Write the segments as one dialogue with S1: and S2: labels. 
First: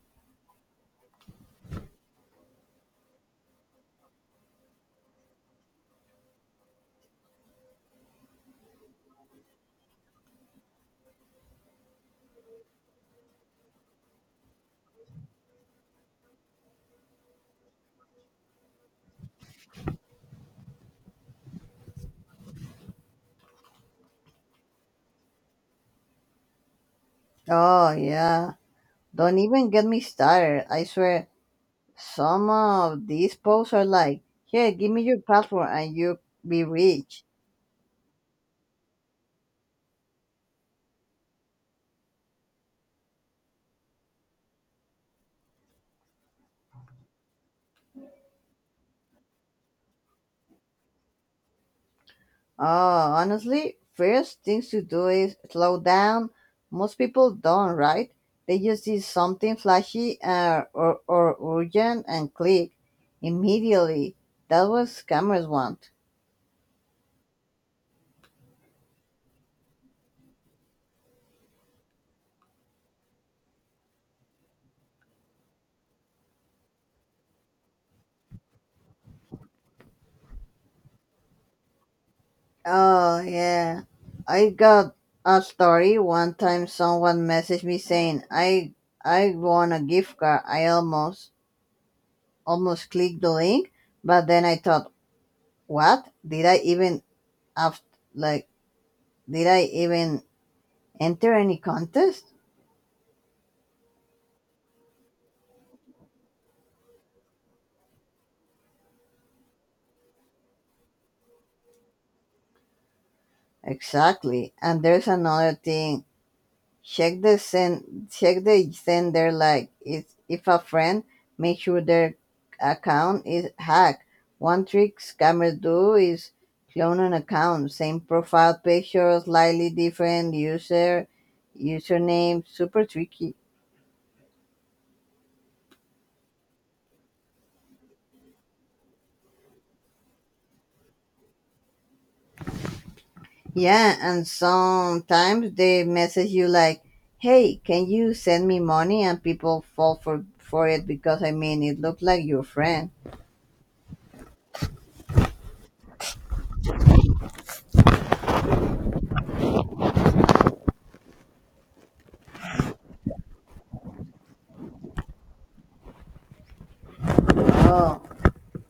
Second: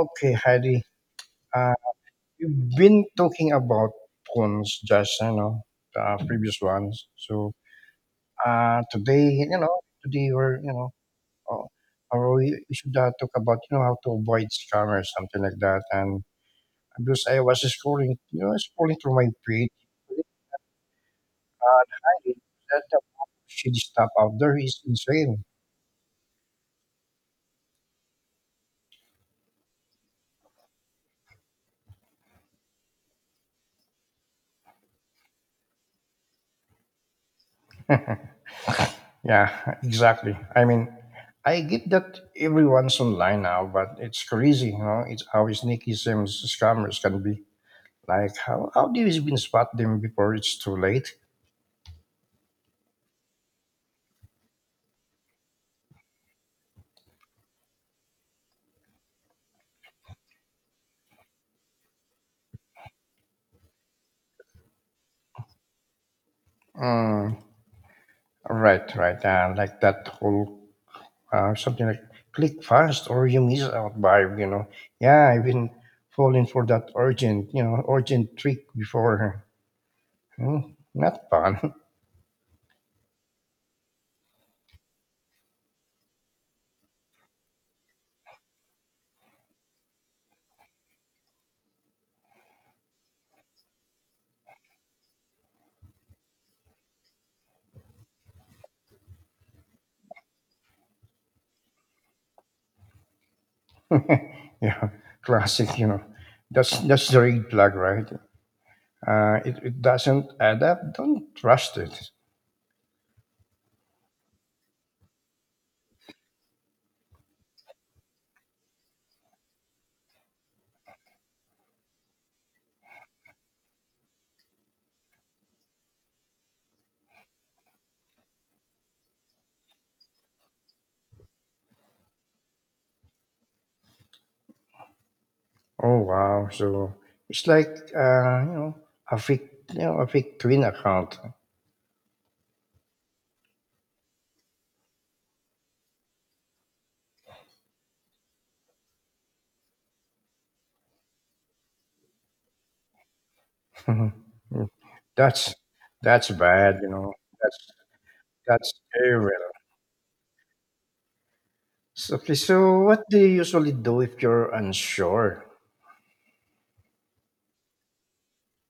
S1: Okay, Heidi. Uh, we've been talking about phones, just the previous ones. So today, uh, we should talk about how to avoid scammers, something like that. And because I was scrolling, scrolling through my feed, and Heidi, that the shady stuff out there is insane.
S2: Oh yeah. Don't even get me started. I swear some of these posts are like, here, give me your password and you'll be rich.
S1: Yeah, exactly. I mean, I get that everyone's online now, but it's crazy, you know. It's how sneaky some scammers can be. Like, how do you even spot them before it's too late?
S2: Oh honestly, first things to do is slow down. Most people don't, right? They just see something flashy or urgent and click immediately. That's what scammers want.
S1: Mm, right, right. Like that whole something like click fast or you miss out vibe, you know. Yeah, I've been falling for that urgent, urgent trick before. Hmm, not fun.
S2: Oh yeah. I got a story. One time someone messaged me saying I won a gift card. I almost clicked the link, but then I thought, what? Did I even have like did I even enter any contest?
S1: Yeah, classic, you know. That's the red flag, right? It doesn't add up, don't trust it.
S2: Exactly. And there's another thing. Check the sender like is if a friend make sure their account is hacked. One trick scammers do is clone an account, same profile picture, slightly different username, super tricky.
S1: Oh wow! So it's like a fake twin account.
S2: Yeah, and sometimes they message you like, "Hey, can you send me money?" and people fall for it because I mean it looked like your friend.
S1: that's that's bad. You know that's that's terrible. So, okay, so what do you usually do if you're unsure?
S2: Oh.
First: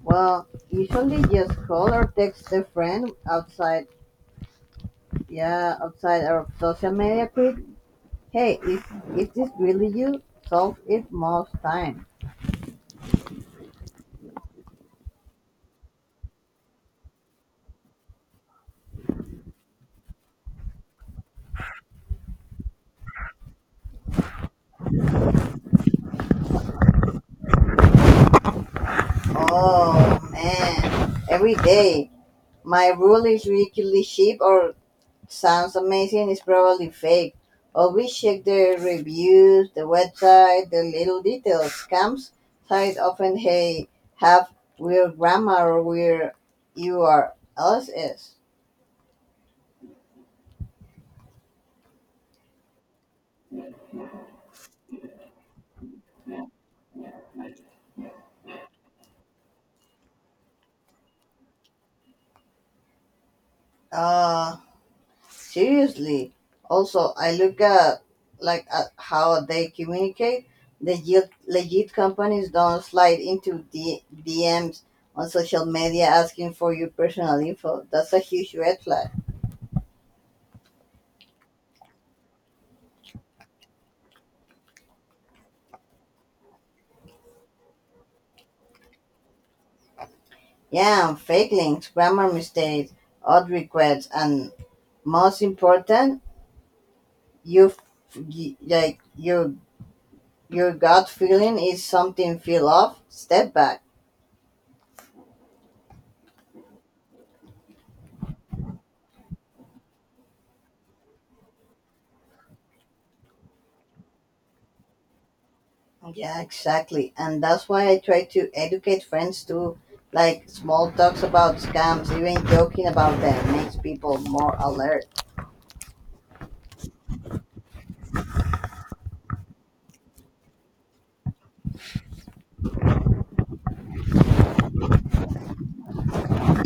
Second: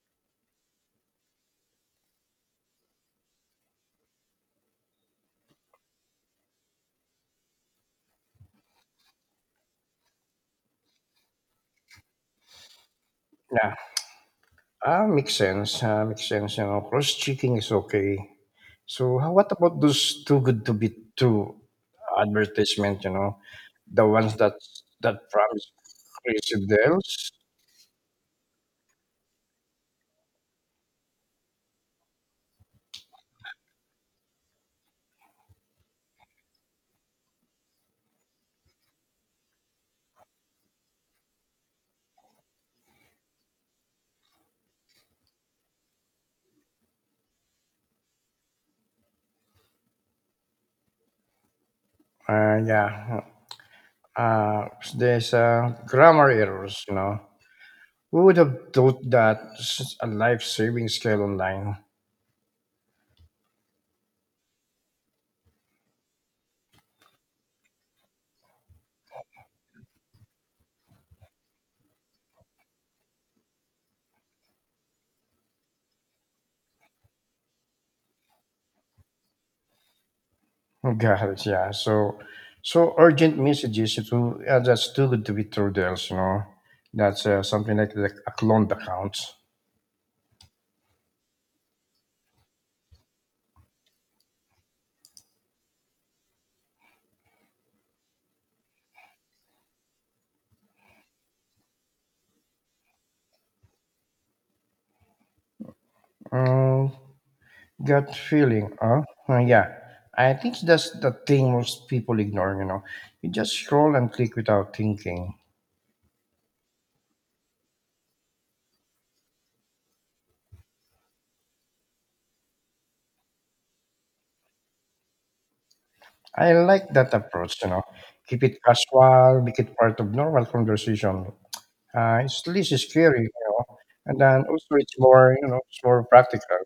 S2: Well, usually just call or text a friend outside, yeah, outside our social media group. Hey, is this really you? Solve it most time.
S1: Yeah, ah, makes sense. Ah, makes sense. You know, cross checking is okay. So what about those too good to be true advertisement? You know, the ones that promise Residents,
S2: Oh man, every day. My rule is weekly sheep or sounds amazing is probably fake. Always check the reviews, the website, the little details. Scams site often hey have weird grammar or weird URLs.
S1: yeah, uh, there's grammar errors, you know. Who would have thought that a life-saving scale online?
S2: Uh, seriously. Also, I look at at how they communicate. Legit companies don't slide into DMs on social media asking for your personal info. That's a huge red flag.
S1: God, yeah. So urgent messages. It will, that's too good to be true, Dels. You know, that's something like a cloned account.
S2: Yeah, and fake links, grammar mistakes, odd requests, and most important, you f- y- like your your gut feeling is something feel off. Step back.
S1: Mm, gut feeling, huh? Yeah. I think that's the thing most people ignore. You know, you just scroll and click without thinking.
S2: Yeah, exactly. And that's why I try to educate friends to like small talks about scams, even joking about them makes people more alert.
S1: I like that approach, you know. Keep it casual, make it part of normal conversation. It's least is scary, you know. And then also it's more, it's more practical.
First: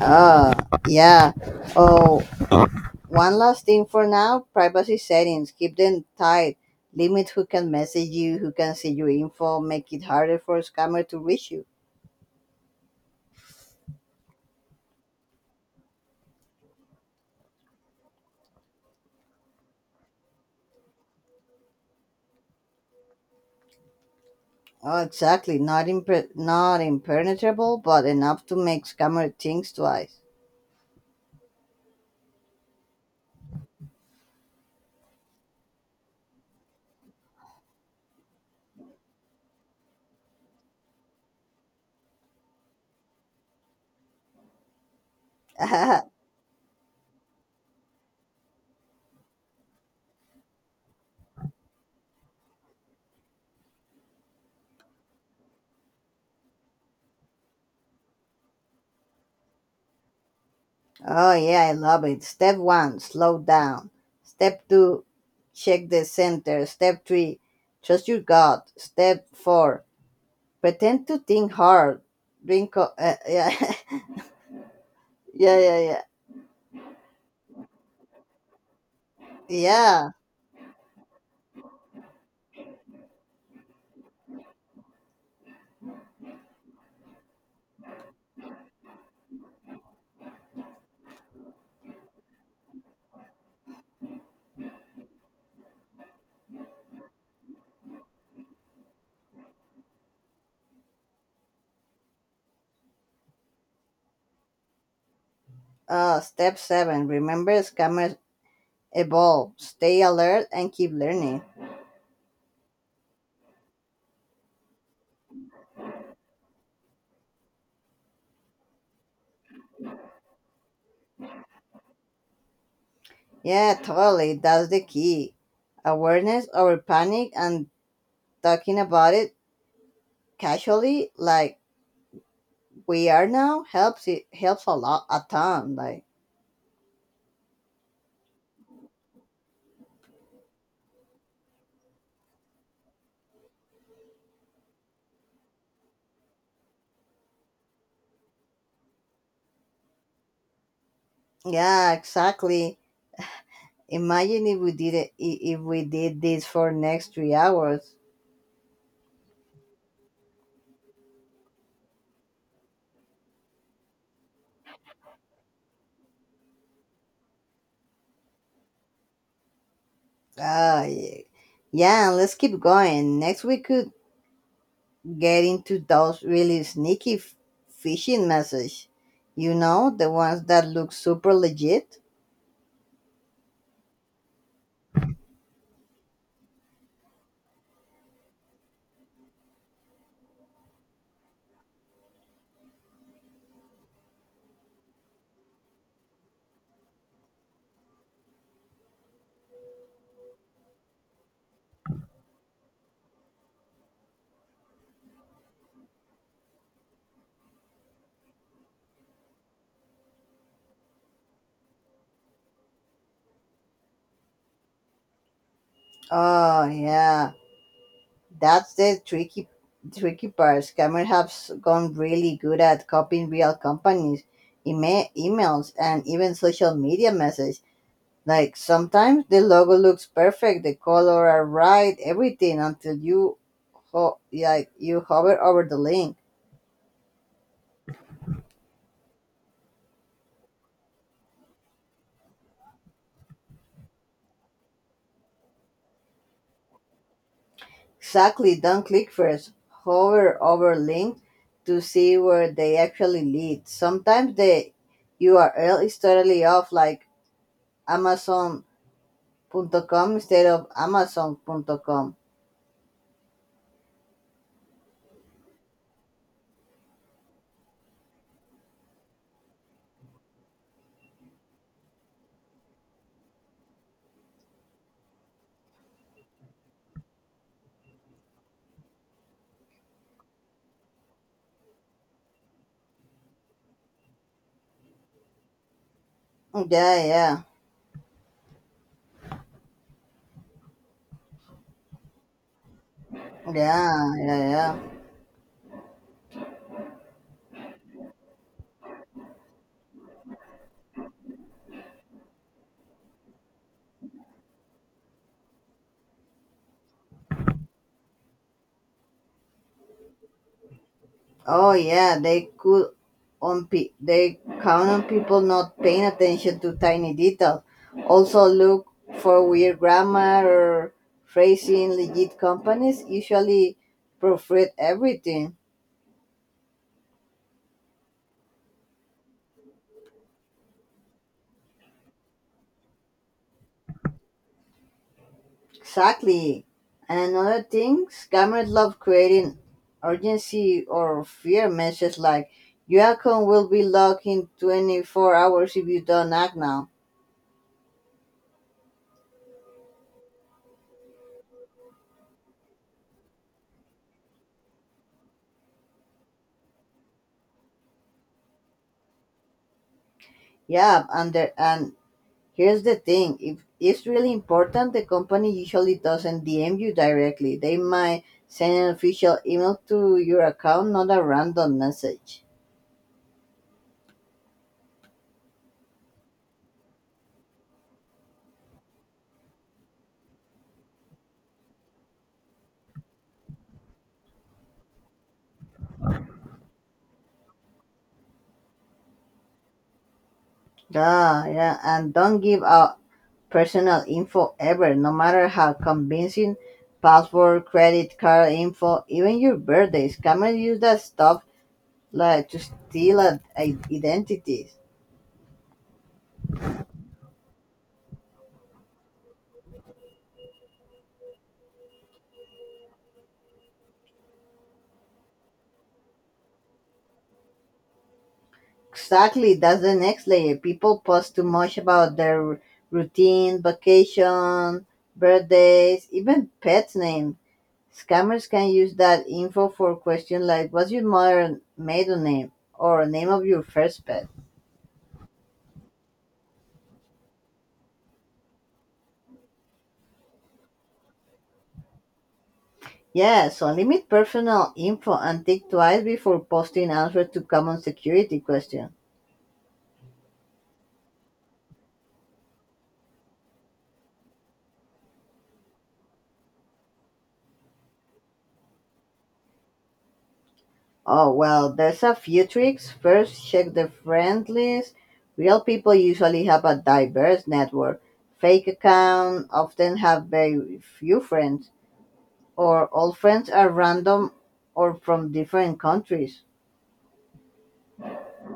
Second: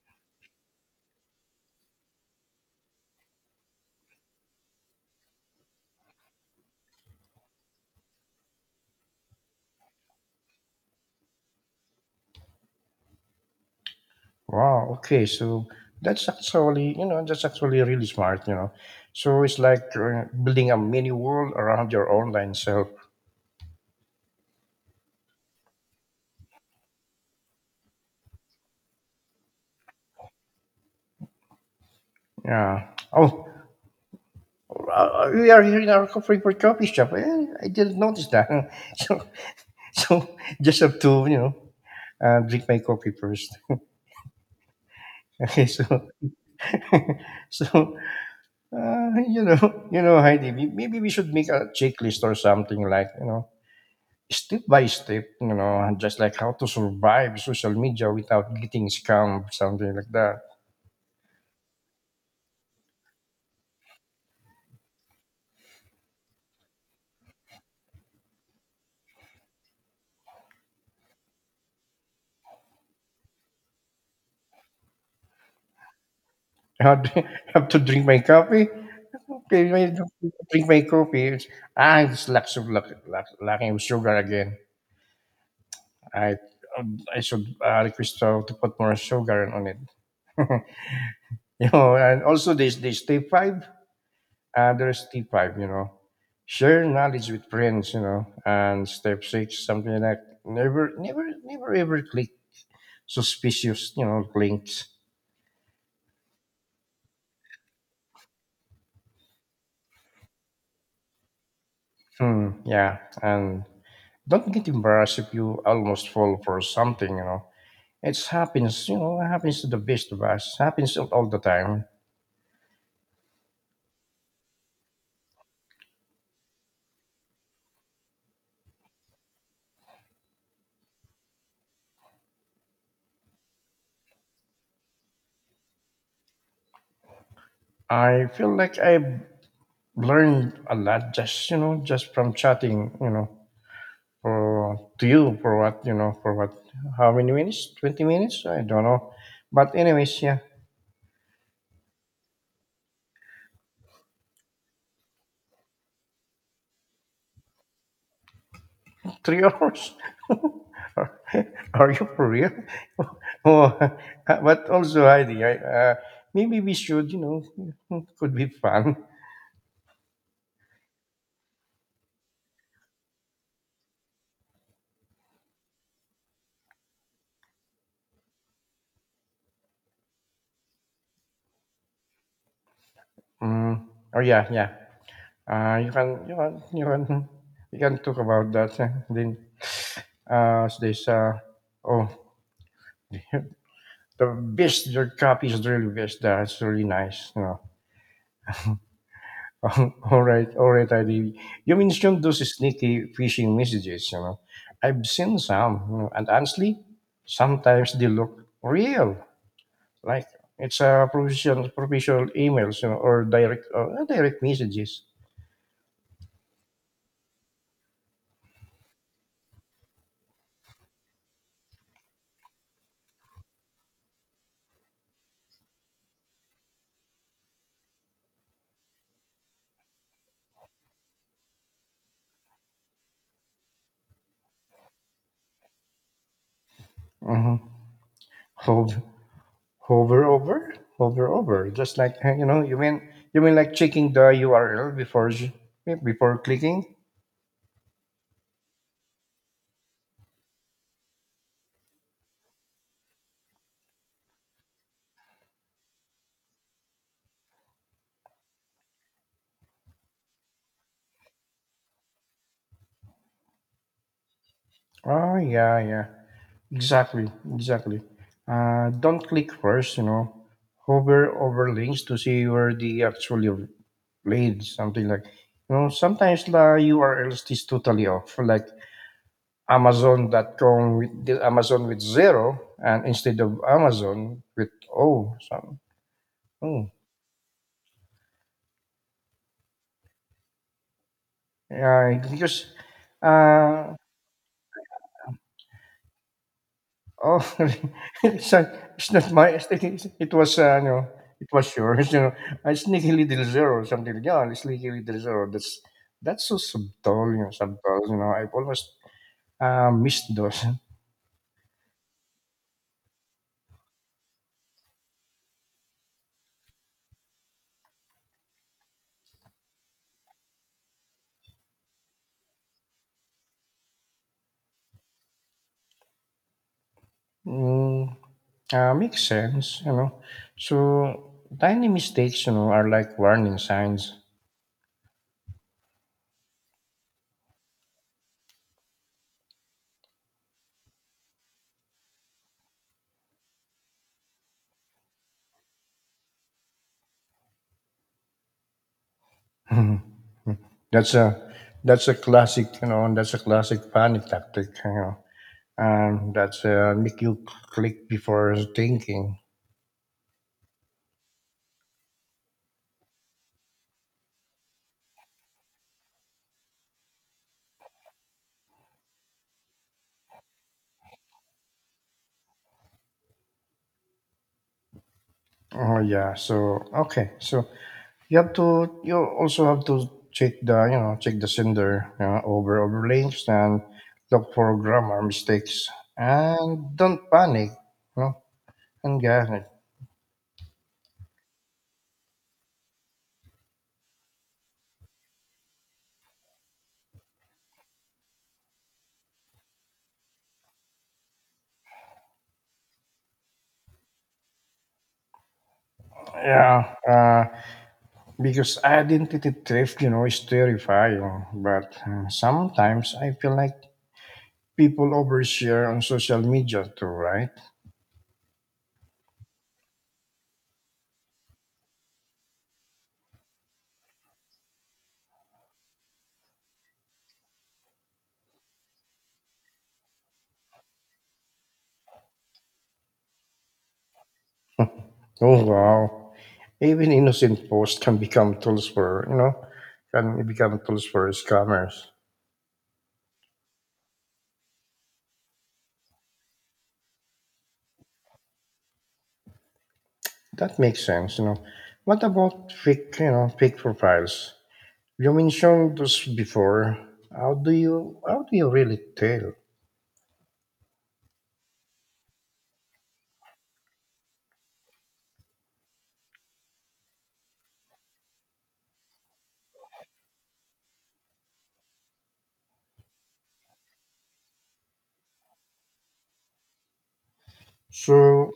S2: Oh, yeah. Oh, one last thing for now, privacy settings. Keep them tight. Limit who can message you, who can see your info, make it harder for a scammer to reach you.
S1: Wow, okay, so that's actually, that's actually really smart, you know. So it's like building a mini world around your online self.
S2: Oh, exactly. Not impenetrable, but enough to make scammer things twice.
S1: Yeah. Oh, we are here in our coffee shop. Eh, I didn't notice that. so, so just have to, drink my coffee first. Okay, so so you know you know Heidi maybe we should make a checklist or something like you know step by step you know and just like how to survive social media without getting scammed something like that
S2: Oh yeah, I love it. Step one, slow down. Step two, check the center. Step three, trust your gut. Step four, pretend to think hard. Yeah, yeah, yeah, yeah,
S1: I have to drink my coffee okay I
S2: yeah.
S1: drink my coffee. Ah it's lots of lack lack, lacking of sugar again i I should request to put more sugar on it you know and also this step five. There's Step five, you know, share knowledge with friends, you know, and step six, something like never ever click suspicious, you know, links.
S2: Step seven, remember scammers evolve. Stay alert and keep learning.
S1: Hmm, yeah, and don't get embarrassed if you almost fall for something, you know. It happens, you know, it happens to the best of us, happens all the time.
S2: Yeah, totally. That's the key. Awareness over panic and talking about it casually, like we are now, helps a lot, a ton. Like.
S1: I feel like I've learned a lot just, just from chatting, you know, for to you for what you know for what how many minutes, 20 minutes, I don't know, but anyways, yeah.
S2: Yeah, exactly. Imagine if we did it, I- if we did this for next 3 hours.
S1: Three hours? are, are you for real? oh, but also Heidi, maybe we should you know could be fun.
S2: Ah, yeah. Let's keep going. Next, we could get into those really sneaky phishing messages. You know, the ones that look super legit.
S1: mm. Oh yeah, yeah. uh, you can you can you can you can talk about that, eh, then there's uh oh the best your copy is really best, that's really nice, you know. All right, all right, ID. You mentioned those sneaky phishing messages, you know. I've seen some, you know, and honestly, sometimes they look real. Like it's a professional emails, you know, or direct messages.
S2: Oh yeah, that's the tricky part. Scammers have gone really good at copying real companies, emails, and even social media messages. Like sometimes the logo looks perfect, the color are right, everything until you you hover over the link.
S1: hmm Hover, Hover over, hover over. Just like you mean like checking the URL before clicking.
S2: Exactly, don't click first. Hover over link to see where they actually lead. Sometimes the URL is totally off like amazon.com instead of amazon.com.
S1: Oh yeah, yeah. Exactly, exactly. Don't click first, you know. Hover over links to see where they actually played something like, you know, sometimes the URL is totally off, like Amazon.com with the Amazon with zero and instead of Amazon with O. So, oh,
S2: Yeah, yeah.
S1: yeah, because
S2: Yeah,
S1: uh,
S2: yeah, yeah.
S1: Oh, it's not it's not my it's like it was, it was yours, you know. Sneaky Little Zero, or something like, yeah, Sneaky Little Zero. That's so subtle, subtle, you know. I've almost missed those.
S2: Oh yeah, they could they count on people not paying attention to tiny details. Also look for weird grammar or phrasing. Legit companies usually proofread everything.
S1: Mm, Makes sense, you know. So tiny mistakes, you know, are like warning signs.
S2: Exactly. And another thing, scammers love creating urgency or fear messages like your account will be locked in 24 hours if you don't act now.
S1: That's a that's a classic, you know, and that's a classic panic tactic, you know. And that's make you click before thinking.
S2: Yeah, and here's the thing: if it's really important, the company usually doesn't DM you directly. They might send an official email to your account, not a random message.
S1: Oh yeah. So okay. So you have to. You also have to check the you know check the sender you know, over overlinks and look for grammar mistakes and don't panic. You know, and get it.
S2: Ah, yeah, and don't give out personal info ever, no matter how convincing. Password, credit card info, even your birthdays. Scammers use that stuff like to steal identities.
S1: Yeah. Because identity theft, you know, is terrifying. But sometimes I feel like people overshare on social media too, right?
S2: Exactly, that's the next layer. People post too much about their routine, vacation, birthdays, even pets' name. Scammers can use that info for questions like what's your modern maiden name or name of your first pet.
S1: Oh wow. Even innocent posts can become tools for, can become tools for scammers.
S2: Yeah, so limit personal info and think twice before posting answers to common security questions.
S1: That makes sense, you know. What about fake, fake profiles? You mentioned this before. How do you really tell?
S2: Oh, well, there's a few tricks. First, check the friend list. Real people usually have a diverse network. Fake accounts often have very few friends, or all friends are random or from different countries.
S1: So,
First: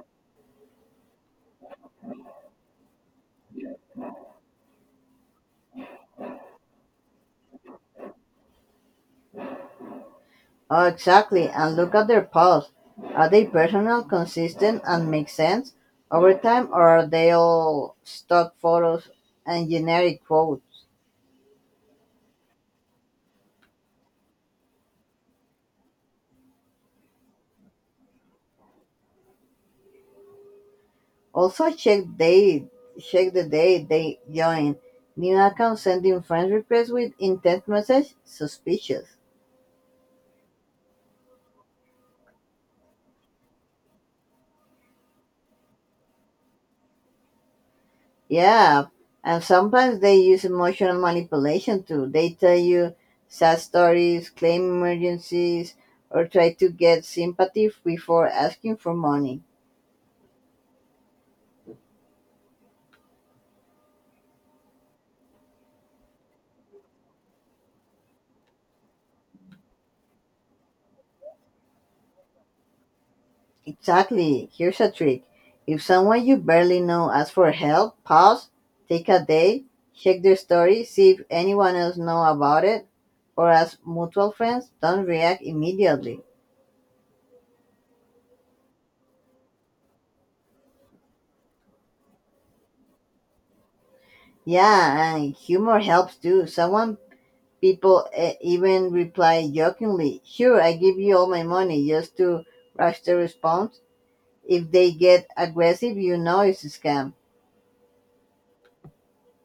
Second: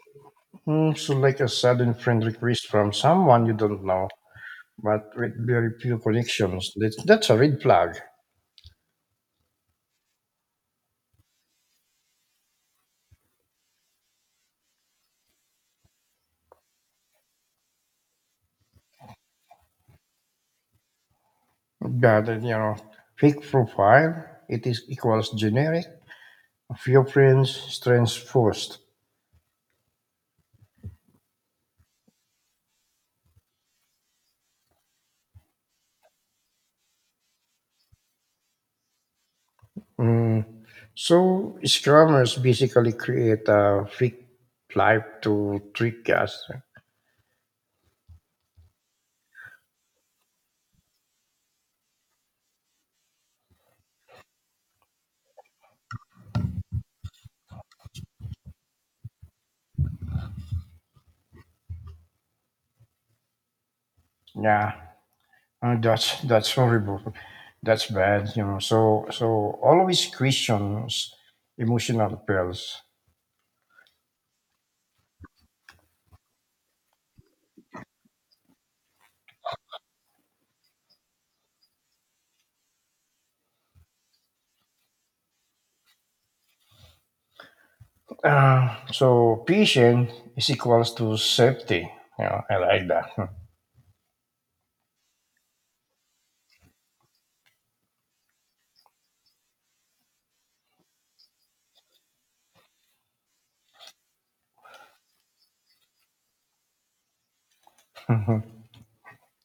S1: mm, so like a sudden friend request from someone you don't know, but with very few connections. That's a red flag.
S2: Oh, exactly. And look at their posts. Are they personal, consistent, and make sense over time, or are they all stock photos and generic quotes?
S1: But you know, fake profile. It is equals generic. A few friends, strange post.
S2: Also check the day they join. New account sending friend requests with intent message suspicious.
S1: So scammers basically create a fake life to trick us.
S2: Yeah. And sometimes they use emotional manipulation too. They tell you sad stories, claim emergencies, or try to get sympathy before asking for money.
S1: Yeah, that's horrible. That's bad, you know. So always questions emotional appeals.
S2: Exactly. Here's a trick. If someone you barely know asks for help, pause, take a day, check their story, see if anyone else know about it, or ask mutual friends. Don't react immediately.
S1: So patient is equals to safety. Yeah, I like that.
S2: Yeah, and humor helps too. Someone People eh, even reply jokingly, "Sure, I give you all my money," just to rush the response. If they get aggressive, you know it's a scam.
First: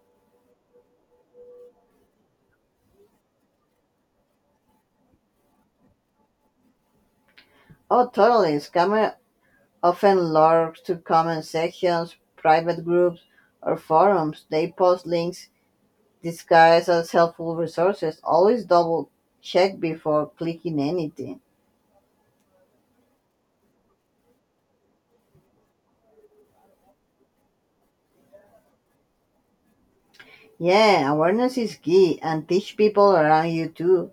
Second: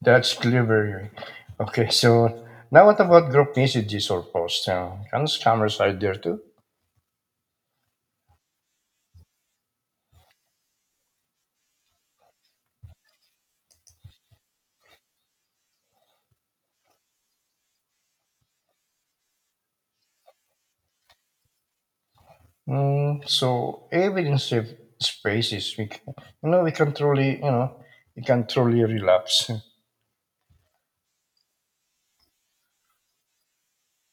S1: That's clever. Okay, so now what about group messages or posts? Can scammers hide there too?
S2: Oh, totally. Scammer often logs to comment sections, private groups, or forums. They post links disguised as helpful resources. Always double check before clicking anything.
S1: Mm, so even safe spaces, we can, you know we can truly you know we can truly relapse.
S2: Yeah, awareness is key and teach people around you too.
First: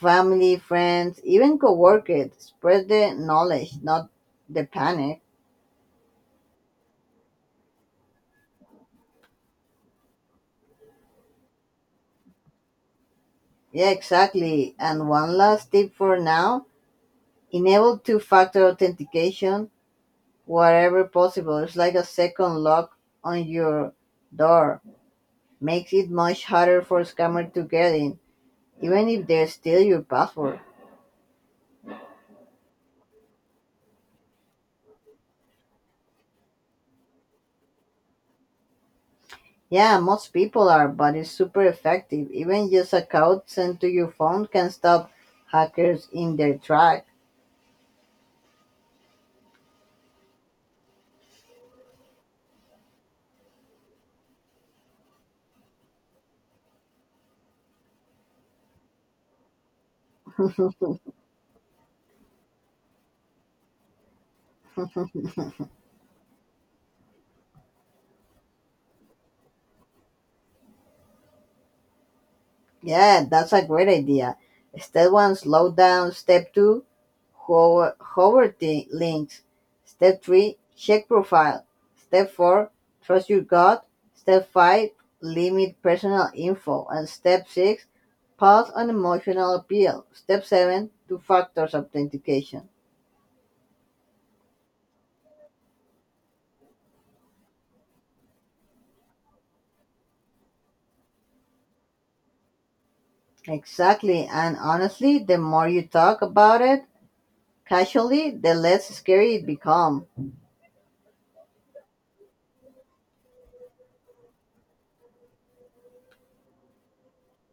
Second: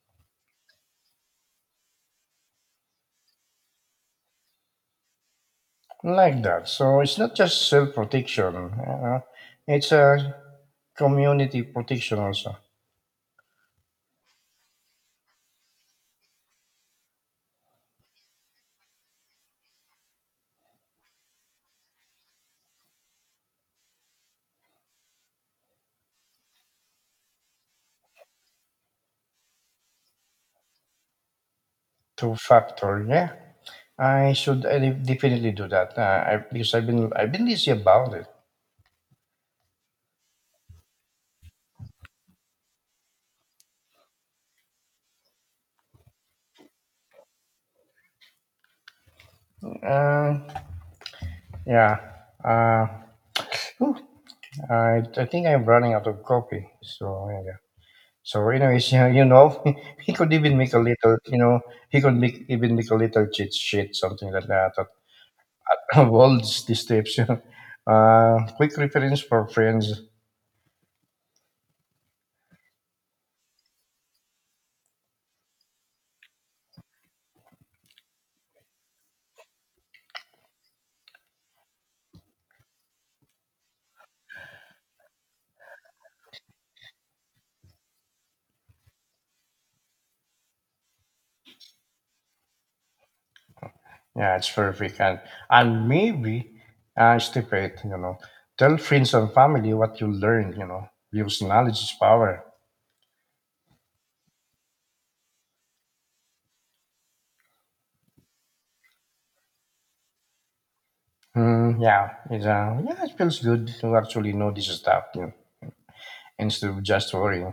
S2: Family, friends, even coworkers. Spread the knowledge, not the panic.
S1: Like that. So it's not just self protection, you know, it's a community protection also.
S2: Yeah, exactly. And one last tip for now, enable two factor authentication wherever possible. It's like a second lock on your door. Makes it much harder for scammers to get in, even if they steal your password.
S1: Two factor, yeah. I de- definitely do that because I've been lazy about it.
S2: Yeah, most people are, but it's super effective. Even just a code sent to your phone can stop hackers in their track.
S1: Uh, yeah. Uh, Whew, I think I'm running out of coffee. So yeah. So, anyways, yeah, you know, he could even make a little, you know, he could make even make a little cheat sheet, something like that. World's these tips, you know. Quick reference for friends.
S2: Yeah, that's a great idea. Step one, slow down. Step two, hover the links. Step three, check profile. Step four, trust your gut. Step five, limit personal info. And step six, pause on emotional appeal. Step seven, two factors authentication.
S1: Yeah, it's perfect. And maybe, step eight, you know, tell friends and family what you learned, you know, use knowledge is power.
S2: Exactly. And honestly, the more you talk about it casually, the less scary it becomes.
S1: Yeah, it feels good to actually know this stuff, you know, instead of just worrying.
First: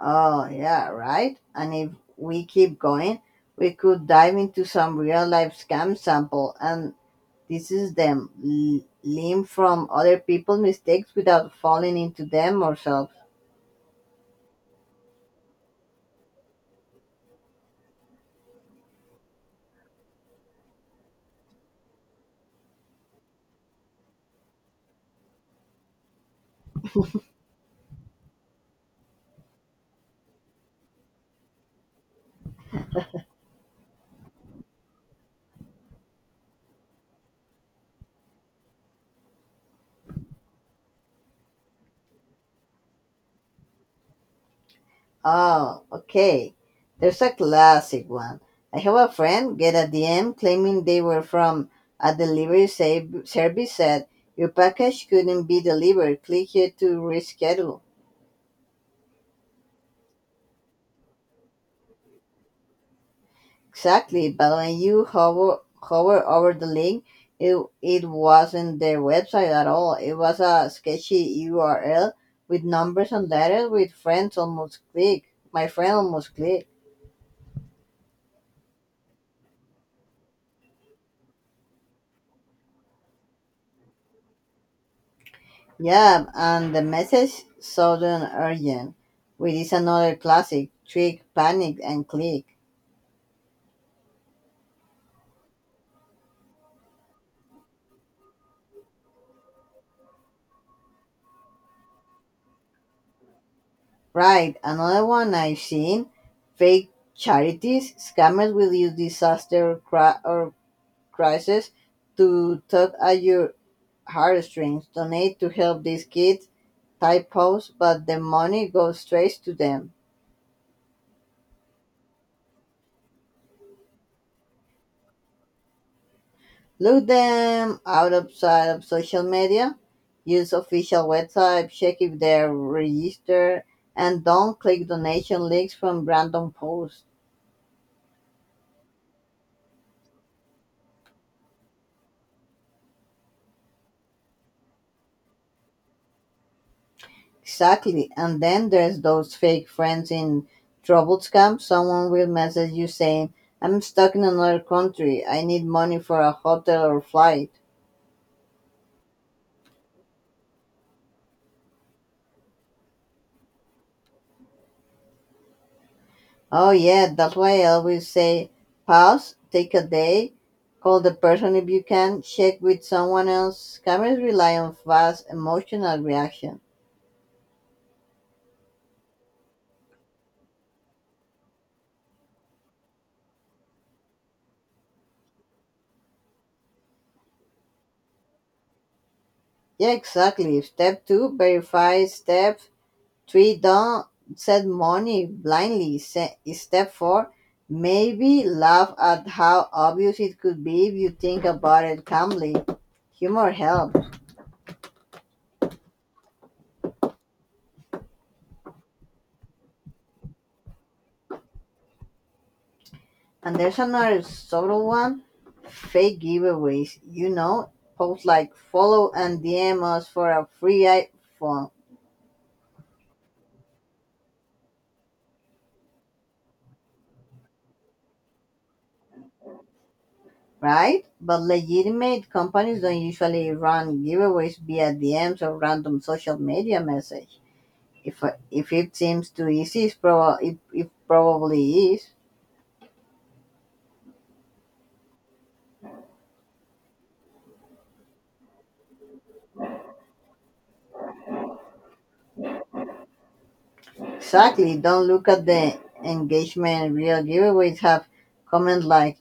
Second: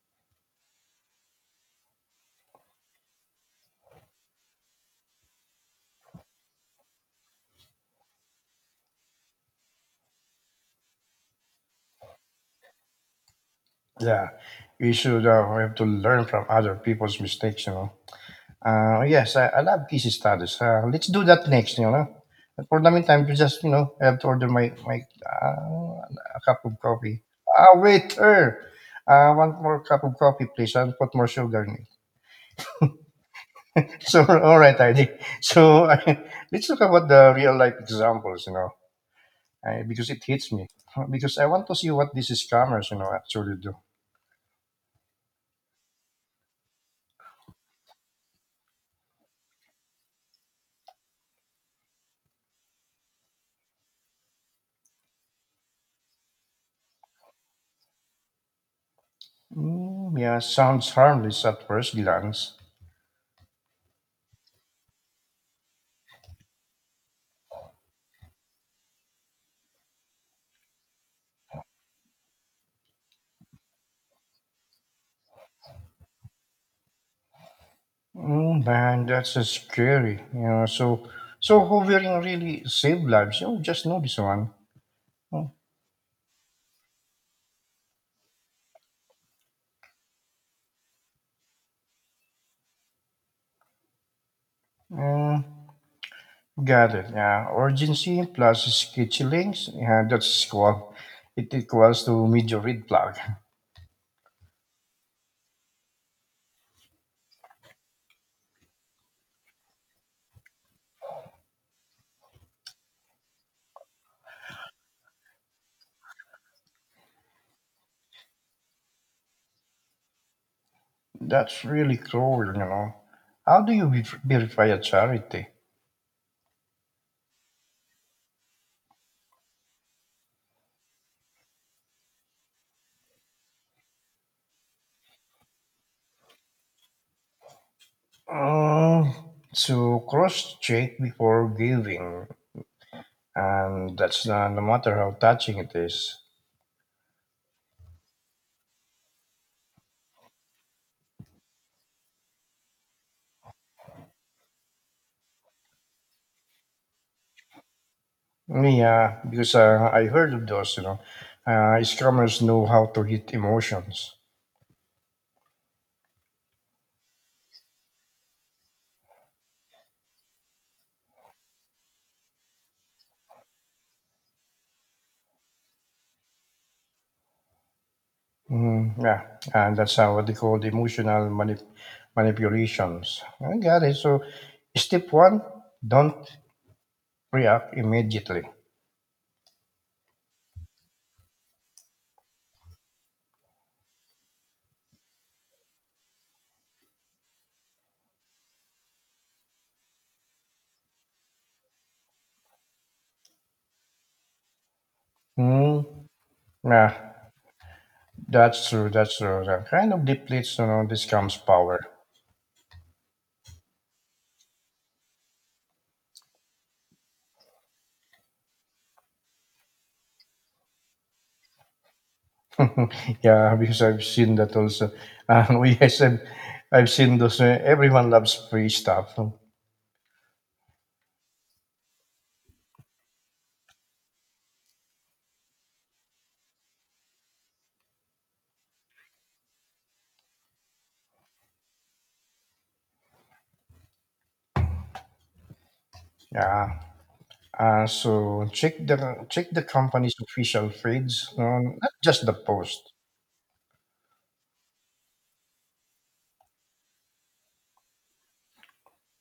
S2: Oh, yeah, right? And if we keep going, we could dive into some real life scam sample, and this is them learn from other people's mistakes without falling into them ourselves.
S1: Yeah, we should we have to learn from other people's mistakes, you know. Yes, I love case studies. Let's do that next, you know. But for the meantime, you just, you know, I have to order my uh, a cup of coffee. Ah, wait, one more cup of coffee, please, and put more sugar in it. So, all right, Heidi. So, let's talk about the real life examples, you know, because it hits me. Because I want to see what these scammers, you know, actually do.
S2: Oh, okay. There's a classic one. I have a friend get a DM claiming they were from a delivery service said your package couldn't be delivered. Click here to reschedule.
S1: Mm, yeah, sounds harmless at first glance.
S2: Exactly, but when you hover over the link, it, it wasn't their website at all. It was a sketchy URL with numbers and letters with friends almost click. My friend almost click.
S1: Mm, man, that's scary. You know, so hovering really saved lives. You know, just know this one. Mm,
S2: Yeah, and the message sudden urgent, which is another classic trick, panic, and click.
S1: mm, got it. Yeah, urgency plus sketchy links. Yeah, that's equal. It equals to major red flag.
S2: Right, another one I've seen, fake charities. Scammers will use disaster cra- or crisis to tug at your heartstrings donate to help these kids type posts, but the money goes straight to them.
S1: That's really cruel. You know, how do you verify a charity?
S2: Look them out outside of social media, use official website, check if they're registered, and don't click donation links from random posts.
S1: Mm, so cross check before giving, and that's not, no matter how touching it is.
S2: Exactly. And then there's those fake friends in trouble scams. Someone will message you saying, I'm stuck in another country. I need money for a hotel or flight.
S1: Yeah, because I heard of those, you know, strummers know how to hit emotions.
S2: Oh yeah, that's why I always say pause, take a day, call the person if you can, check with someone else. Cameras rely on fast emotional reaction.
S1: Mm, yeah, and that's how what they call manipulations. I got it. So, step one, don't react immediately.
S2: Yeah, exactly. Step two, verify. Step three, don't set money blindly. Step four, maybe laugh at how obvious it could be if you think about it calmly. Humor helps.
S1: Mm, yeah, that's true. That's true. That kind of depletes, you know, this comes power.
S2: And there's another subtle one. Fake giveaways, you know? Posts like follow and DM us for a free iPhone,
S1: Yeah, because I've seen that also. And we, yes, I've seen those. Everyone loves free stuff.
S2: right? But legitimate companies don't usually run giveaways via DMs or random social media message. If, if it seems too easy, it probably is.
S1: Yeah. So check the company's official feeds, no, not just the post.
S2: Exactly, don't look at the engagement. Real giveaways have comment like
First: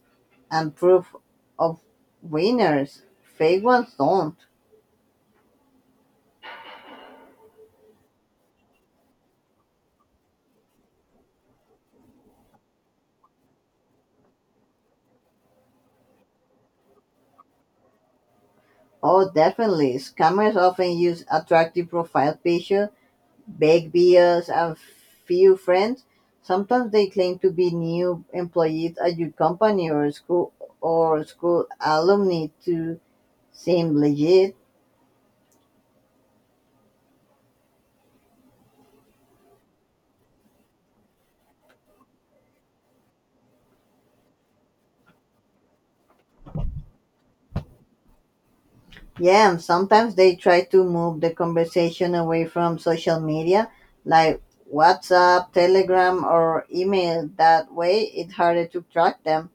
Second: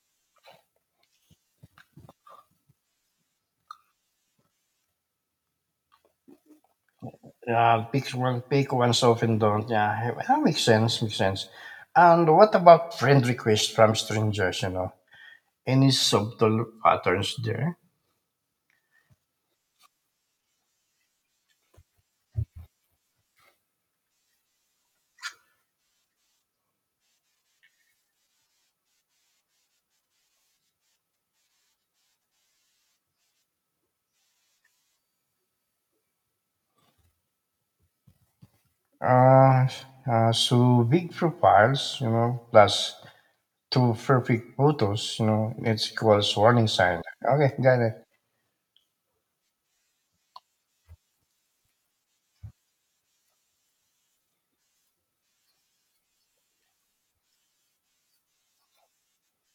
S2: and proof of winners. Fake ones don't.
S1: Yeah, pick ones often don't. Yeah, hey, that makes sense. Makes sense. And what about friend requests from strangers? You know, any subtle patterns there?
S2: Oh, definitely. Scammers often use attractive profile pictures, big bios, and few friends. Sometimes they claim to be new employees at your company or school alumni to seem legit.
S1: Uh, so big profiles, you know, plus two perfect photos, you know, it's equals warning sign. Okay, got it.
S2: Yeah, and sometimes they try to move the conversation away from social media, like WhatsApp, Telegram, or email. That way, it's harder to track them.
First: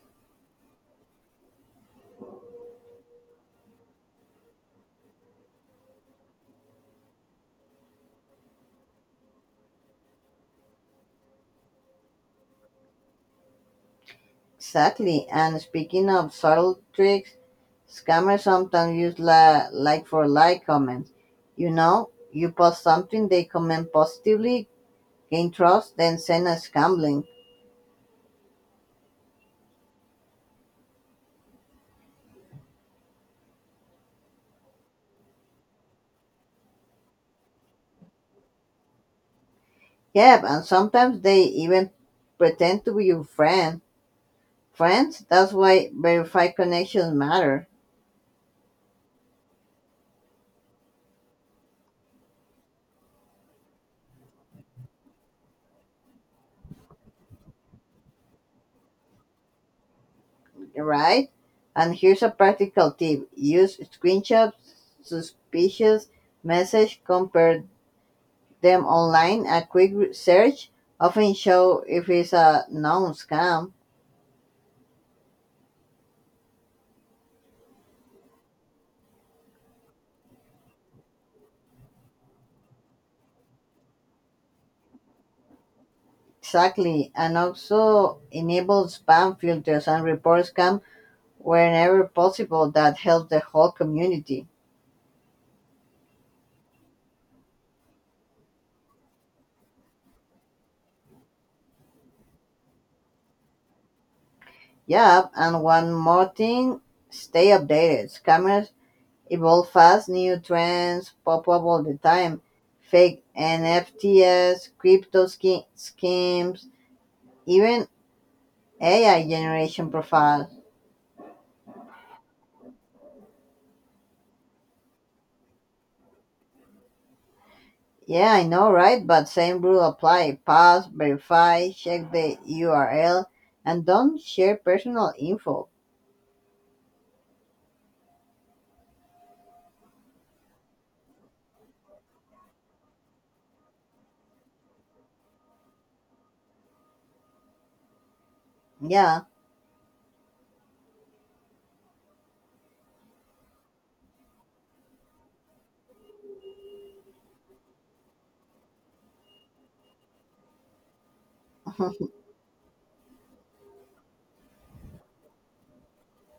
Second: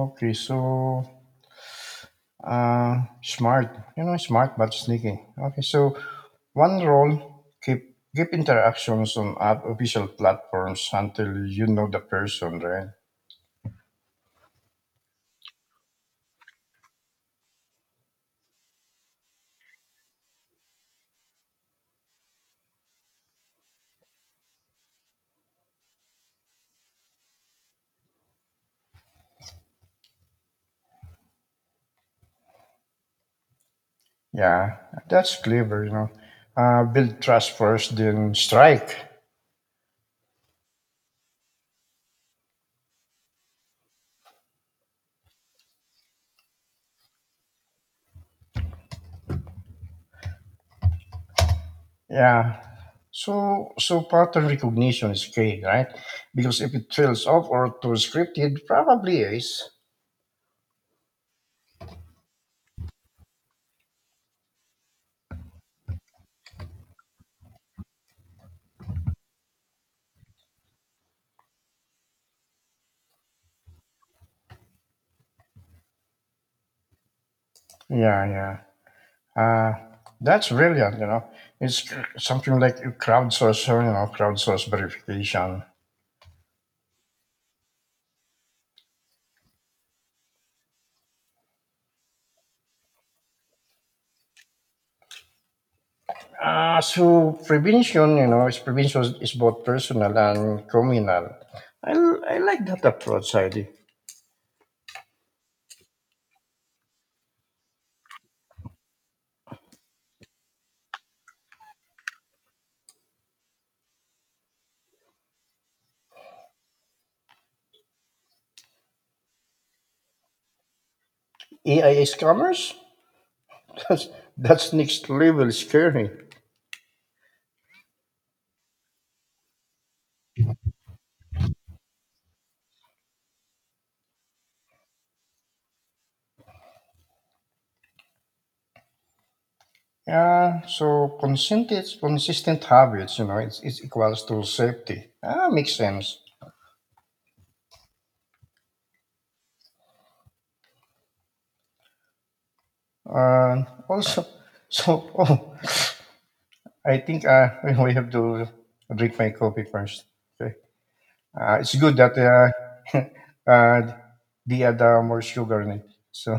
S1: Okay, so smart, you know, smart but sneaky. Okay, so one role, keep interactions on app official platforms until you know the person, right?
S2: Exactly. And speaking of subtle tricks, scammers sometimes use like for like comments. You know, you post something, they comment positively, gain trust, then send a scam link.
S1: Yeah, that's clever, you know. Build trust first, then strike.
S2: Yep, and sometimes they even pretend to be your friend. Friends, that's why verified connections matter,
S1: Yeah. So pattern recognition is key, right? Because if it trails off or too scripted, probably is.
S2: right? And here's a practical tip, use screenshots, suspicious message, compare them online, a quick search often show if it's a known scam.
S1: Yeah, yeah. Uh, that's brilliant, It's something like a crowdsource, crowdsource verification.
S2: Exactly, and also enable spam filters and report scam whenever possible. That helps the whole community.
S1: So prevention, you know, is prevention is both personal and criminal. I like that approach, Heidi.
S2: Yeah, and one more thing: stay updated. Scammers evolve fast, new trends pop up all the time. Fake NFTs, crypto schemes, even AI generation profiles.
S1: AI scammers? That's, that's next level scary.
S2: Yeah, I know, right? But same rule apply. Pass, verify, check the URL, and don't share personal info.
S1: Yeah, so consistent habits, it's equals to safety. Ah, makes sense.
S2: Yeah,
S1: Uh, Also, so, oh, I think we have to drink my coffee first. Okay. It's good that uh, they add more sugar in it. So,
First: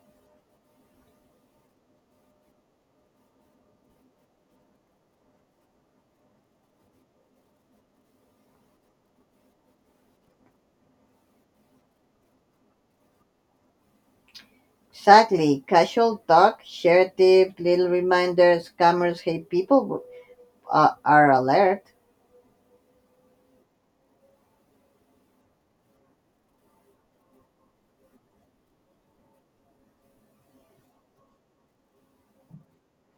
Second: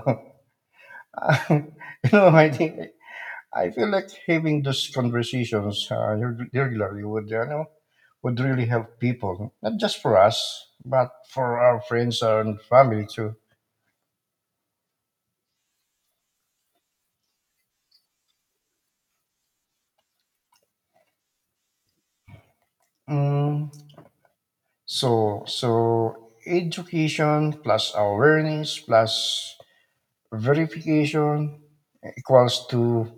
S1: I think I feel like having those conversations regularly would, would really help people, not just for us, but for our friends and family too.
S2: exactly. Casual talk, share tips, little reminders, scammers hate people are alert.
S1: Mm, so, so education plus awareness plus verification equals to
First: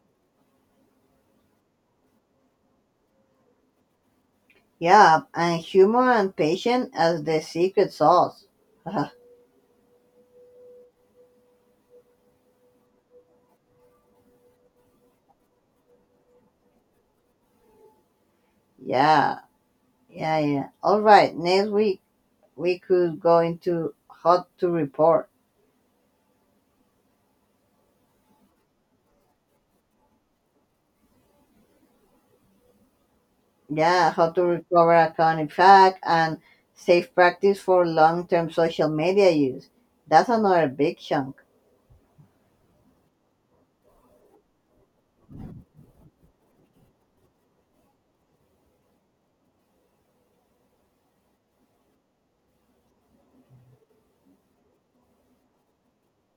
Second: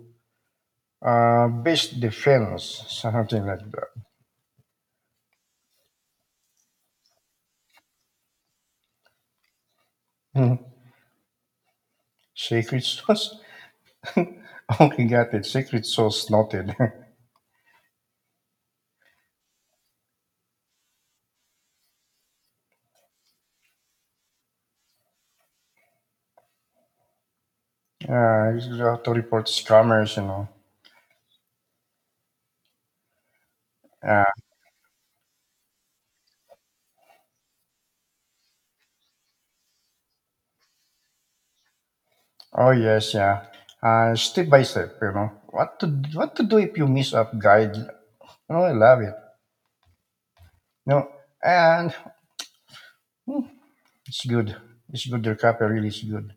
S1: best defense, something like
S2: Yeah, and humor and patience as the secret sauce. Yeah,
S1: that. Secret sauce? Okay, got it. Secret sauce noted.
S2: yeah, yeah. All right, next week we could go into how to report.
S1: You have to report scammers,
S2: Yeah,
S1: Uh,
S2: how to recover account in fact and safe practice for long term social media use. That's another big chunk.
S1: oh yes, yeah. Step by step, What to do if you miss up guide? Oh, I love it. You know, and it's good. It's good. Your copy really is good.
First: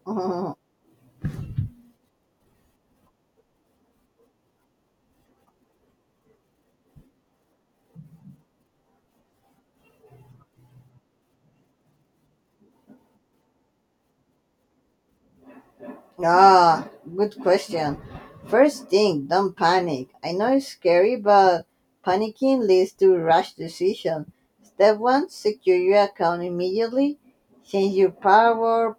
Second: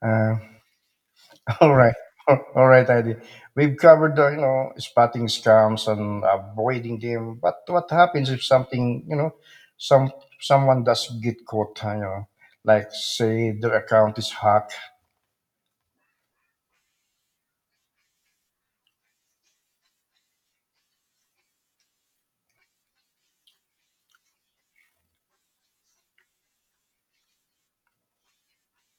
S1: Uh, All right. All right, Heidi. We've covered the, spotting scams and avoiding them. But what happens if something, some someone does get caught, like say their account is hacked.
S2: Ah, good question. First thing, don't panic. I know it's scary, but panicking leads to rash decision. Step one, secure your account immediately. Change your password,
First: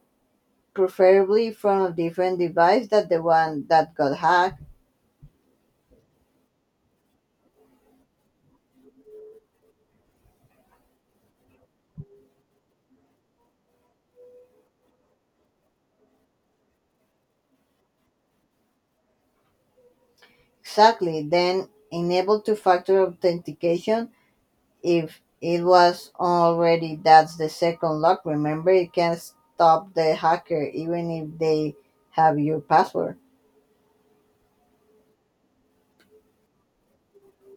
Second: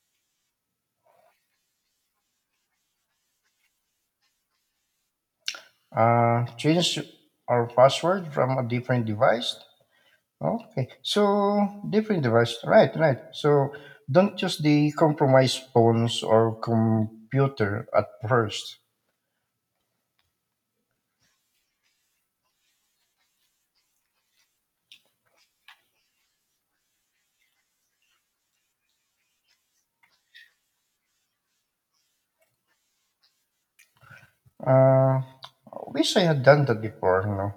S2: preferably from a different device than the one that got hacked.
S1: Change our password from a different device. Okay. So different device. Right, right. So don't use the compromised phones or computer at first.
S2: Exactly. Then enable two factor authentication. If it was already, that's the second lock. Remember, you can not stop the hacker even if they have your password.
S1: Uh, Wish I had done that before,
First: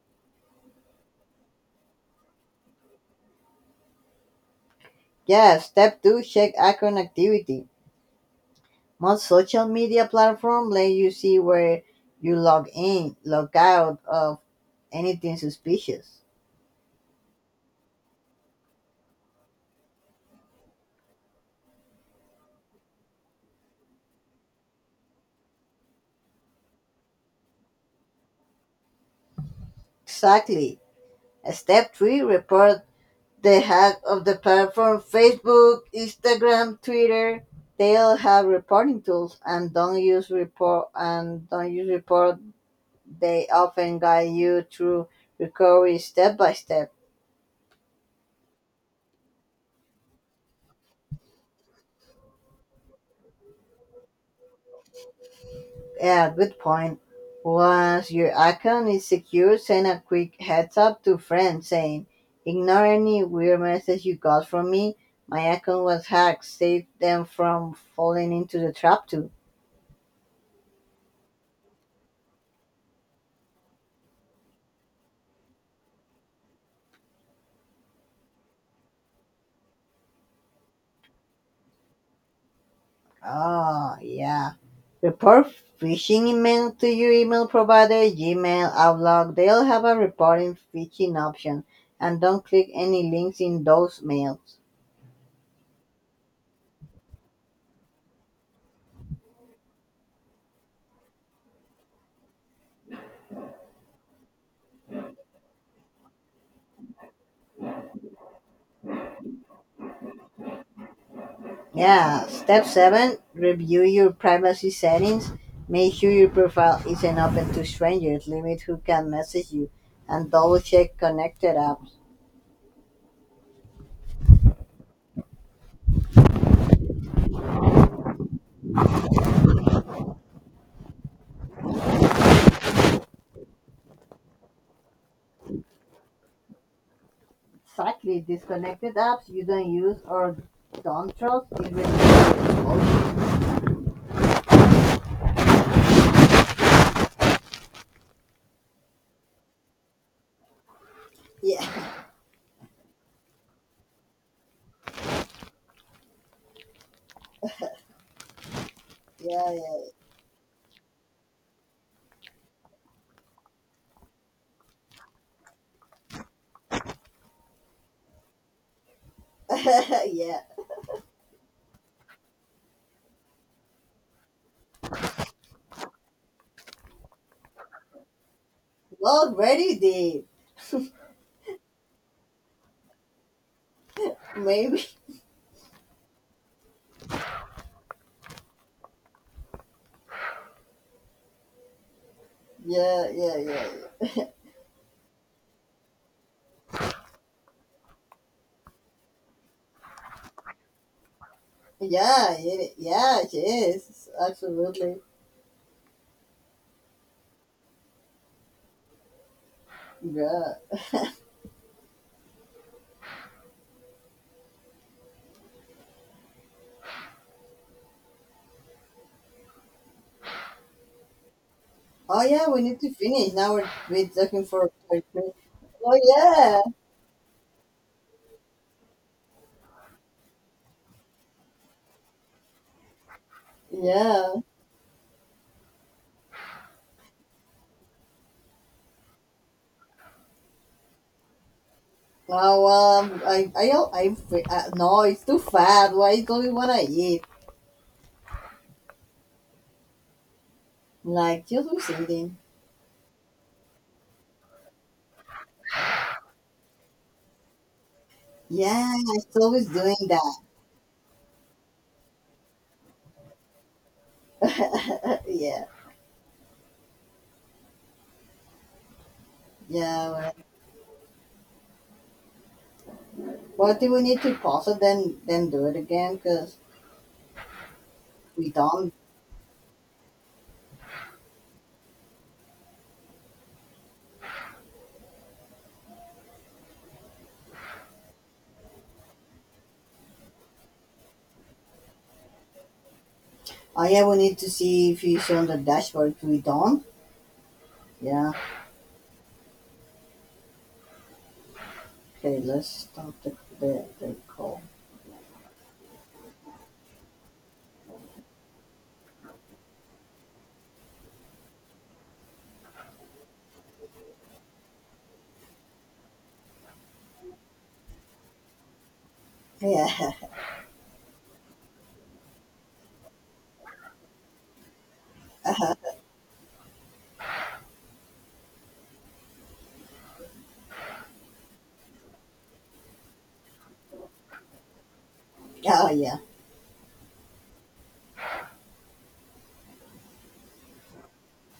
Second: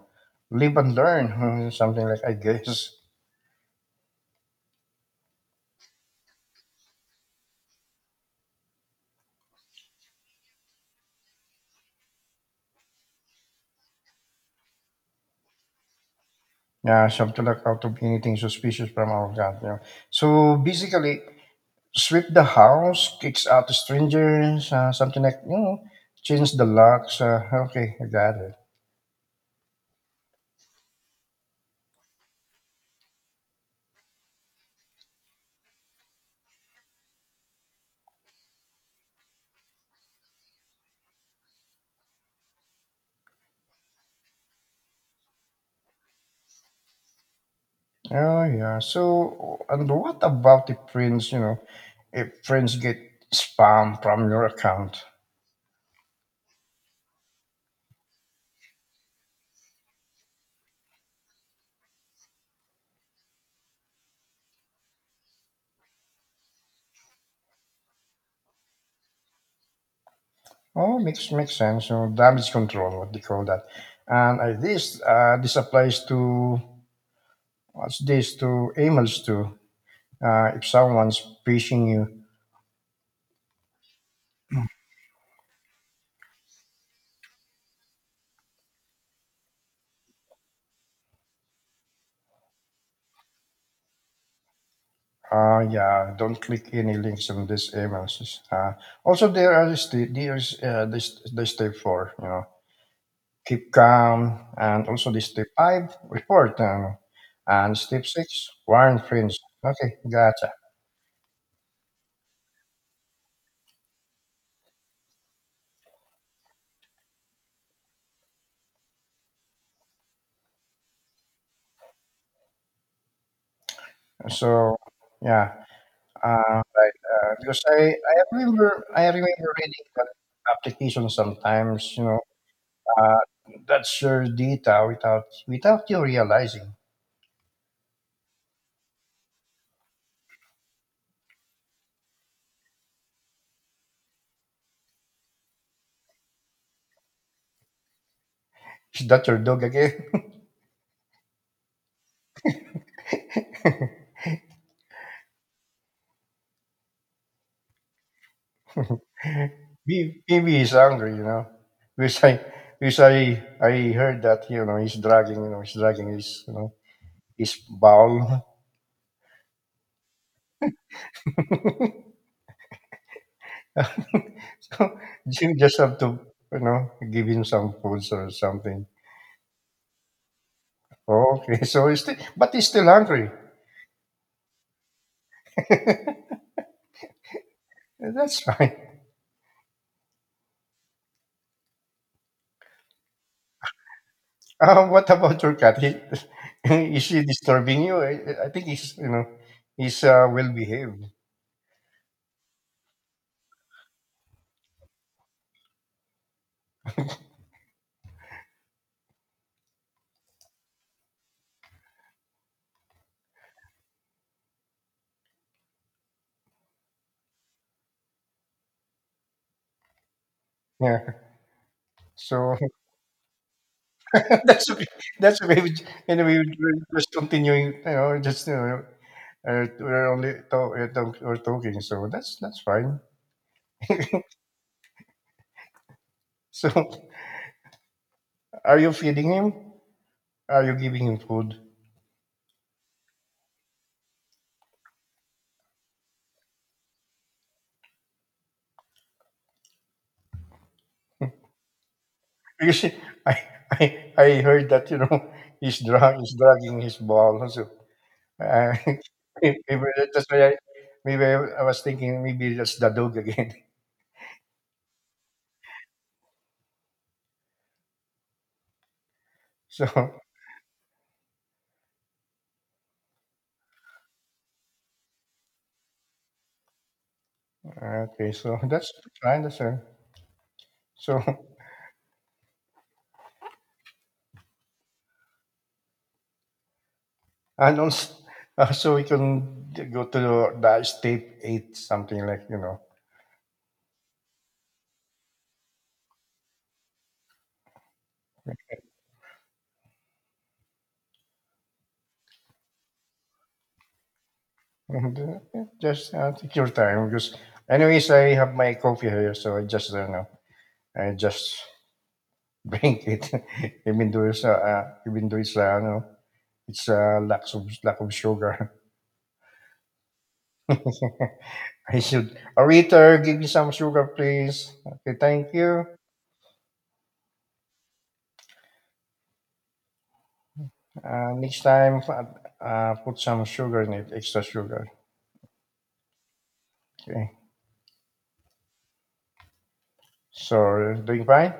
S1: Live and learn, something like I guess.
S2: Yeah, step two, check account activity. Most social media platform let you see where you log in, log out of anything suspicious.
S1: Yeah, so to look out of anything suspicious from our God. So basically, sweep the house, kicks out the strangers, something like change the locks. Okay, I got it.
S2: Exactly. Step three, report the hack of the platform. Facebook, Instagram, Twitter, they all have reporting tools and don't use report. They often guide you through recovery step by step.
S1: Oh yeah. So and what about the friends? If friends get spam from your account.
S2: Yeah, good point. Once your account is secure, send a quick heads up to friends saying, ignore any weird message you got from me. My account was hacked. Save them from falling into the trap too.
S1: Oh, makes sense. Damage control, what they call that. And this this applies to, what's this, to emails too? If someone's phishing you,
S2: Oh, yeah. Report phishing email to your email provider, Gmail, Outlook. They'll have a reporting phishing option, and don't click any links in those mails.
S1: yeah, don't click any links on these emails. Uh, Also, there are there's this the step four, keep calm, and also the step five, report, and step six, warn friends. Okay, gotcha.
S2: Yeah. Step seven, review your privacy settings. Make sure your profile isn't open to strangers. Limit who can message you and double check connected apps.
S1: So, yeah, right. Because I remember reading that application sometimes, Uh, that's your data without you realizing.
S2: Exactly. Disconnected apps you don't use or don't trust is really important.
S1: Is that your dog again?
S2: Yeah. Yeah.
S1: Maybe he's angry, Because I because I heard that he's dragging, he's dragging his his bowl.
S2: Yeah. Yeah.
S1: So you just have to give him some foods or something.
S2: Already did.
S1: Okay, so he's still hungry.
S2: Maybe.
S1: That's fine.
S2: Yeah, yeah, yeah, yeah.
S1: What about your cat? Is he disturbing you? I think he's, he's well behaved.
S2: Yeah, it, yeah, she Absolutely. Yeah.
S1: Yeah.
S2: Oh, yeah,
S1: So
S2: we need to finish. Now we're looking
S1: that's
S2: for.
S1: okay.
S2: for-
S1: That's okay. We, j-
S2: Oh,
S1: anyway, we-
S2: yeah.
S1: we're just continuing. We're only talking. So that's fine.
S2: Yeah.
S1: So, are you feeding him? Are you giving him food?
S2: Oh, I, don't- I, no, it's too fat. Why do we want to eat? Like, just was eating.
S1: Because he- I I heard that he's drunk. He's dragging his ball. So uh,
S2: Yeah, I still was
S1: maybe
S2: doing
S1: that's why maybe I was thinking maybe that's the dog again.
S2: that. Yeah.
S1: So
S2: Yeah. Well, what do we need to pause it then do it again? Because
S1: okay.
S2: we
S1: So that's
S2: don't.
S1: fine. That's fine. So. And also, also we can go to the state eight, something like,
S2: Oh yeah, we need to see if he's on the dashboard. We don't. Yeah. Okay, let's stop the call.
S1: and, yeah, just take your time. Because, anyways, I have my coffee here, so I just, I just drink it. Even though it's, it's lack of sugar.
S2: Yeah.
S1: I should, Arita, give me some sugar, please. Okay, thank
S2: uh
S1: you. Next time, put some sugar in it, extra sugar.
S2: Yeah. Yeah.
S1: Okay. So, doing fine?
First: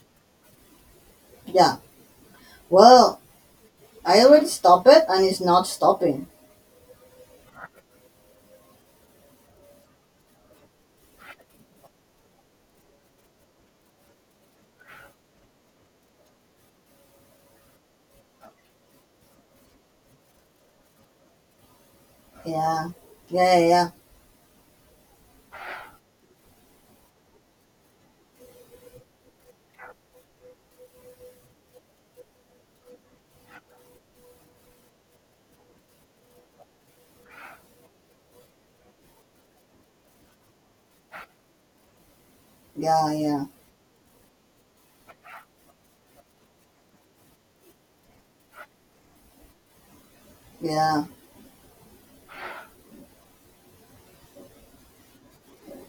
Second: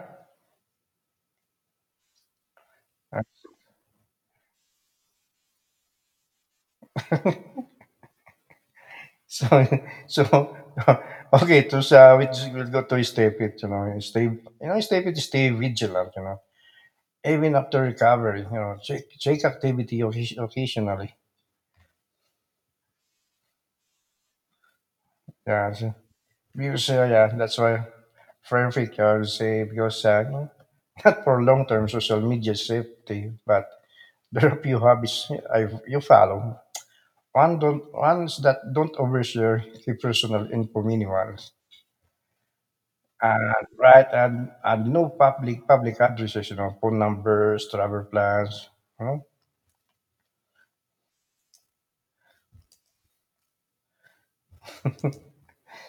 S2: Yeah. Well, I already stopped it, and it's not stopping.
S1: So so, okay, to sa which we'll go to stay fit, stay, stay fit, stay vigilant, even after recovery, check activity occasionally.
S2: Yeah. Yeah. Yeah.
S1: Yeah, so, because, yeah, that's why perfect, I would say, because not for long-term social media safety, but there are a few hobbies you follow. Ones that don't overshare the personal info minimal.
S2: Yeah. Yeah.
S1: And right, and no public addresses, phone numbers, travel plans, you know.
S2: Yeah.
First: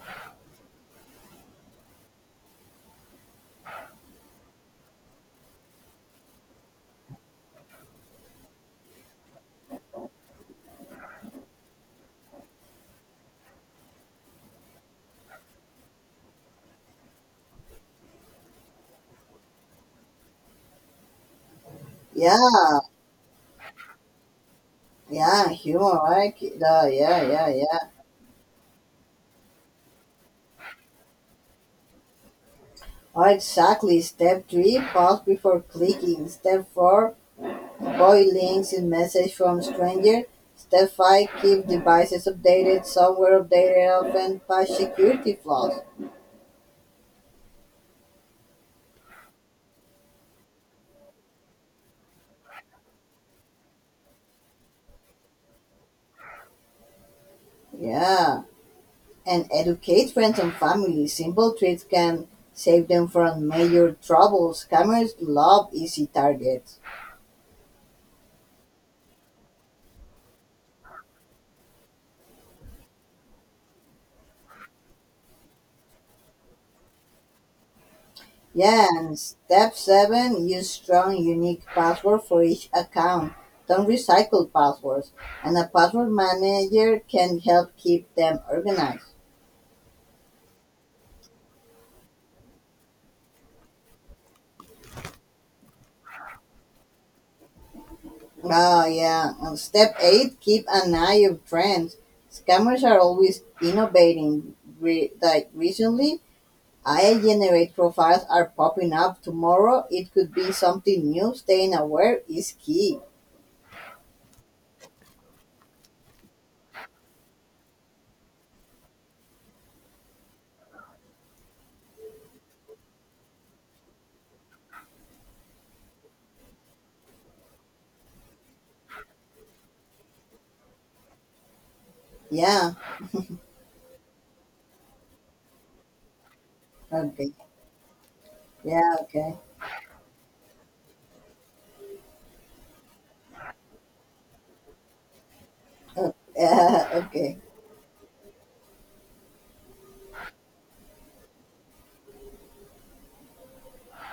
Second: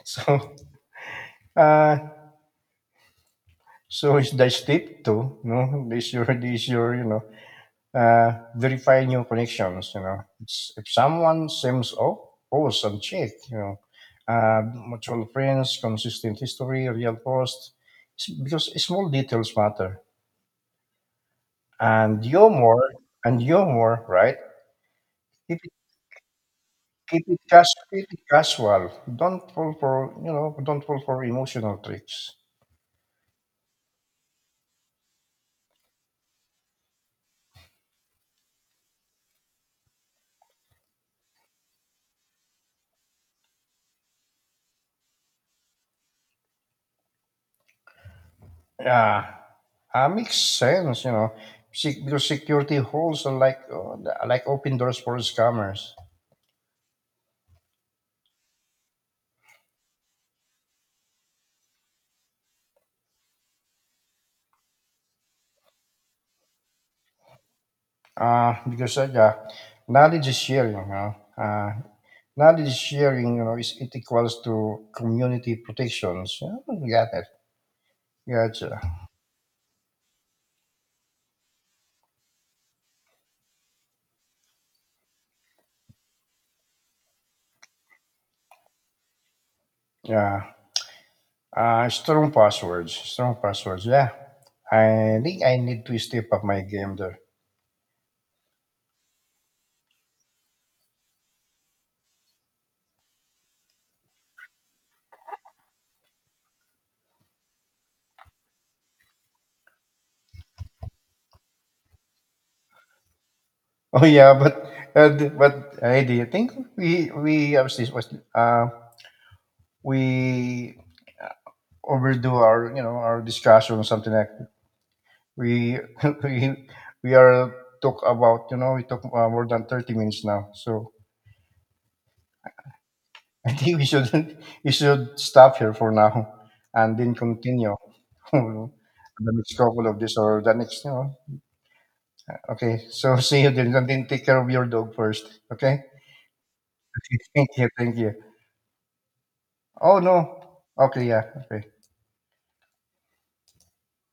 S1: So uh so it's the step two, you know. This your, you know, Verify new connections, It's, if someone seems off, post and check, Uh, mutual friends, consistent history, real post. It's because small details matter. And
S2: Yeah.
S1: you're
S2: Yeah.
S1: more and you're more right?
S2: Yeah,
S1: If
S2: humor, right? Yeah. Yeah. Yeah. Yeah.
S1: Keep it casual. Don't fall for you know. Don't fall for emotional tricks.
S2: Oh, exactly. Step three: pause before clicking. Step four: boy links in message from stranger. Step five: keep devices updated, software updated, often patch security flaws.
S1: Yeah, makes sense. Because security holes are like open doors for scammers.
S2: Yeah. And educate friends and family. Simple tricks can save them from major troubles. Scammers love easy targets.
S1: Because Yeah, knowledge is sharing. Knowledge is sharing. Is it equals to community protections. Yeah, we got it. Gotcha.
S2: Yeah, and step seven, use strong unique password for each account. Don't recycle passwords. And a password manager can help keep them organized.
S1: Yeah. Strong passwords. Strong passwords. Yeah. I think I need to step up my game there.
S2: Oh yeah. And step eight, keep an eye of trends. Scammers are always innovating. Like recently, AI generate profiles are popping up. Tomorrow, it could be something new. Staying aware is key.
S1: Oh yeah, but but I do think we obviously was uh we overdo our our discussion or something like we we we are talk about we talk more than 30 minutes now. So
S2: Yeah.
S1: I think we should we should stop here for now and then
S2: Okay.
S1: continue
S2: Yeah.
S1: the
S2: Okay.
S1: next couple of this or the next. Okay, so see you then and then take care of your dog first. Okay,
S2: Yeah. Okay.
S1: thank you. Oh no, okay, yeah, okay.